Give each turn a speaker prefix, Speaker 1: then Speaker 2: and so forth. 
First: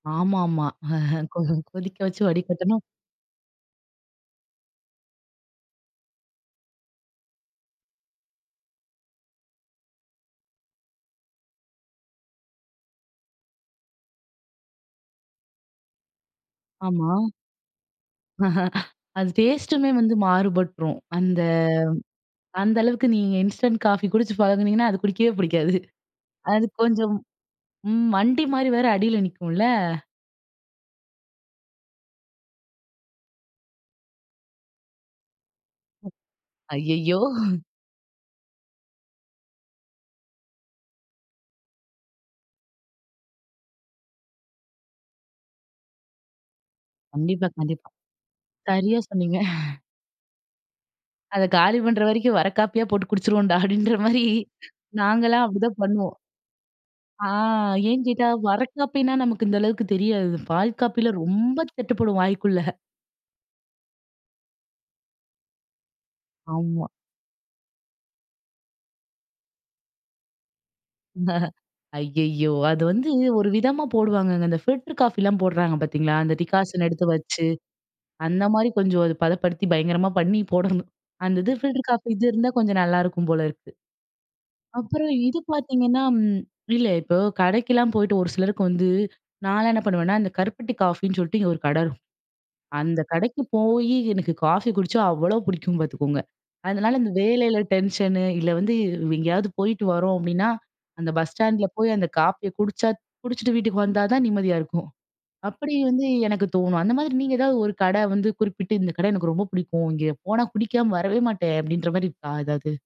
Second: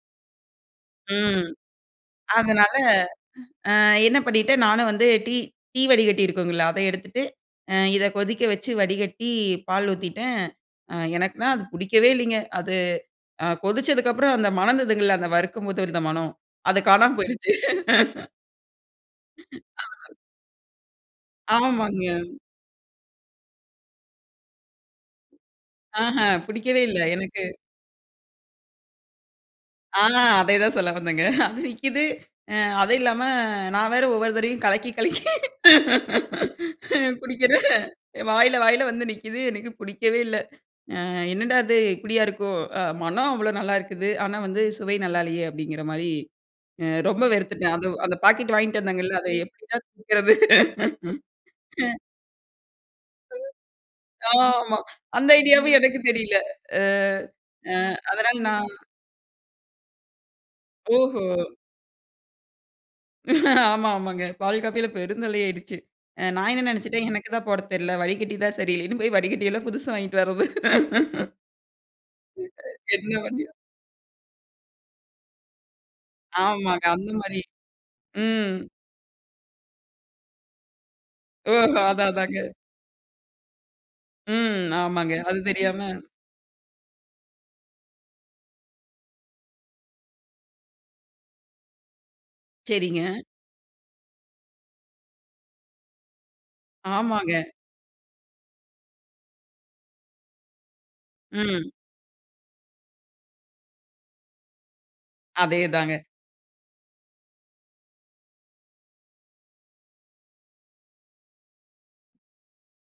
Speaker 1: ஆமாமா.
Speaker 2: ம்.
Speaker 1: கொதிக்க வச்சு வடி
Speaker 2: அதனால,
Speaker 1: கட்டணும்
Speaker 2: அ என்ன பண்ணிட்டேன்? நானும் வந்து டீ டீ வடிகட்டி இருக்குங்களா? அத எடுத்துட்டு, அ இத கொதிக்க வச்சு, வடிகட்டி, பால் ஊத்திட்டேன். அ எனக்குன்னா அது பிடிக்கவே இல்லைங்க. அது அ கொதிச்சதுக்கு அப்புறம், அந்த மணந்ததுங்கல்ல, அந்த வறுக்கும்போது இருந்த மணம், அது காணாம
Speaker 1: ஆமா.
Speaker 2: போயிடுச்சு.
Speaker 1: அது டேஸ்ட்டுமே வந்து மாறுபட்ரும். அந்த
Speaker 2: ஆமாங்க.
Speaker 1: அந்த அளவுக்கு நீங்க இன்ஸ்டன்ட் காஃபி குடிச்சு பழகுனீங்கன்னா, அது குடிக்கவே புடிக்காது.
Speaker 2: ஆஹான்!
Speaker 1: அது
Speaker 2: பிடிக்கவே இல்ல,
Speaker 1: கொஞ்சம்
Speaker 2: எனக்கு.
Speaker 1: ம் மண்டி மாரி வேற அடில நிக்கும்ல!
Speaker 2: ஆ அதேதான் சொல்ல வந்தேங்க. அது நிக்கிது. அ அது இல்லாம, நான் வேற ஒவ்வொரு தரவையும் கலக்கி, கலக்கி
Speaker 1: ம்
Speaker 2: அ
Speaker 1: அய்யயோ!
Speaker 2: குடிக்கிறேன். வாயில, வாயில வந்து நிக்குது. எனக்கு புடிக்கவே இல்ல. அ என்னடா அது! இப்பிடியா இருக்கும்? அ "மனம் அவ்வளோ நல்லாயிருக்குது. ஆனா வந்து, சுவை நல்லா இல்லையே!" அப்படிங்கிற மாரி அ ரொம்ப
Speaker 1: கண்டிப்பா,
Speaker 2: வெறுத்துட்டேன். அது
Speaker 1: கண்டிப்பா.
Speaker 2: வ் அந்த பாக்கெட் வாங்கிட்டு
Speaker 1: சரியா
Speaker 2: வந்தேங்கல்ல! அதை
Speaker 1: சொன்னீங்க.
Speaker 2: எப்படிடா தீக்கிறது?
Speaker 1: அத காலி பண்ணுற வரைக்கும், வரக்காப்பியா போட்டு குடிச்சிருவோம்டா! அப்படின்ற மாரி
Speaker 2: ஆமா. அந்த
Speaker 1: நாங்கலாம்
Speaker 2: ஐடியாவும்
Speaker 1: அப்டிதான்
Speaker 2: எனக்கு
Speaker 1: பண்ணுவோம்.
Speaker 2: தெரியல. அ
Speaker 1: ஆ,
Speaker 2: அ
Speaker 1: ஏன் கேட்டா,
Speaker 2: அதனால நான்
Speaker 1: வரக்காப்பினா, நமக்கு இந்த அளவுக்கு தெரியாது. பால்காப்பில
Speaker 2: ஓஹோ!
Speaker 1: ரொம்ப தட்டுப்படும், வாய்க்குள்ள.
Speaker 2: ஆமா. ஆமாங்க. பால் காப்பில பெருந்தொல்லை ஆயிருச்சு. அ நான் என்ன
Speaker 1: ஆமா.
Speaker 2: நெனைச்சிட்டேன்? எனக்கு தான் போட தெரியல. வடிகட்டி தான் சரியில்லன்னு போய் வடிக்கட்டி எல்லாம் புதுசு வாங்கிட்டு வர்றது.
Speaker 1: இந்த ஐயயோ! அது வந்து
Speaker 2: என்ன
Speaker 1: ஒரு
Speaker 2: பண்ணியும்
Speaker 1: விதமா போடுவாங்கங்க. அந்த ஃபில்டர் காஃபிலாம் போடுறாங்க, பாத்தீங்களா? அந்த
Speaker 2: ஆமாங்க.
Speaker 1: டிகாசன் எடுத்து
Speaker 2: அந்த மாரி.
Speaker 1: வச்சு, அந்த
Speaker 2: ம்.
Speaker 1: மாரி கொஞ்சம் அது பதப்படுத்தி, பயங்கரமா பண்ணி போடணும். அந்த இது
Speaker 2: ஓஹோ!
Speaker 1: ஃபில்டர் காஃபி
Speaker 2: அதான்,
Speaker 1: இது
Speaker 2: அதாங்க.
Speaker 1: இருந்தா, கொஞ்சம் நல்லாயிருக்கும் போல இருக்கு.
Speaker 2: ம்.
Speaker 1: அப்புறம்
Speaker 2: ஆமாங்க.
Speaker 1: இது
Speaker 2: அது தெரியாம
Speaker 1: பாத்தீங்கன்னா ம் இல்ல, இப்போ கடைக்கெல்லாம் போயிட்டு, ஒரு சிலருக்கு வந்து நான்லாம் என்ன பண்ணுவேன்னா, இந்த கருப்பட்டி காஃபின்னு சொல்ட்டு, இங்கே ஒரு கடைரு
Speaker 2: சரிங்க.
Speaker 1: அந்த கடைக்கு போயி, எனக்கு காஃபி குடிச்சா அவ்வளோ பிடிக்கும், பாத்துக்கோங்க. அதனால இந்த
Speaker 2: ஆமாங்க.
Speaker 1: வேலையில டென்ஷனு, இல்ல வந்து, வ் எங்கேயாவது போயிட்டு வரோம். அப்டின்னா, அந்த பஸ் ஸ்டாண்டில
Speaker 2: ம்.
Speaker 1: போய், அந்த காஃபிய குடிச்சா குடிச்சிட்டு வீட்டுக்கு வந்தா தான் நிம்மதியா இருக்கும். அப்படி
Speaker 2: அதேதாங்க.
Speaker 1: வந்து எனக்கு தோணும். அந்த மாரி நீங்க ஏதாவது ஒரு கடை வந்து, குறிப்பிட்டு, "இந்த கடை எனக்கு ரொம்ப புடிக்கும். இங்க போனா, குடிக்காம வரவே மாட்டேன்" அப்டின்ற மாரி இருக்கா, எதாவது?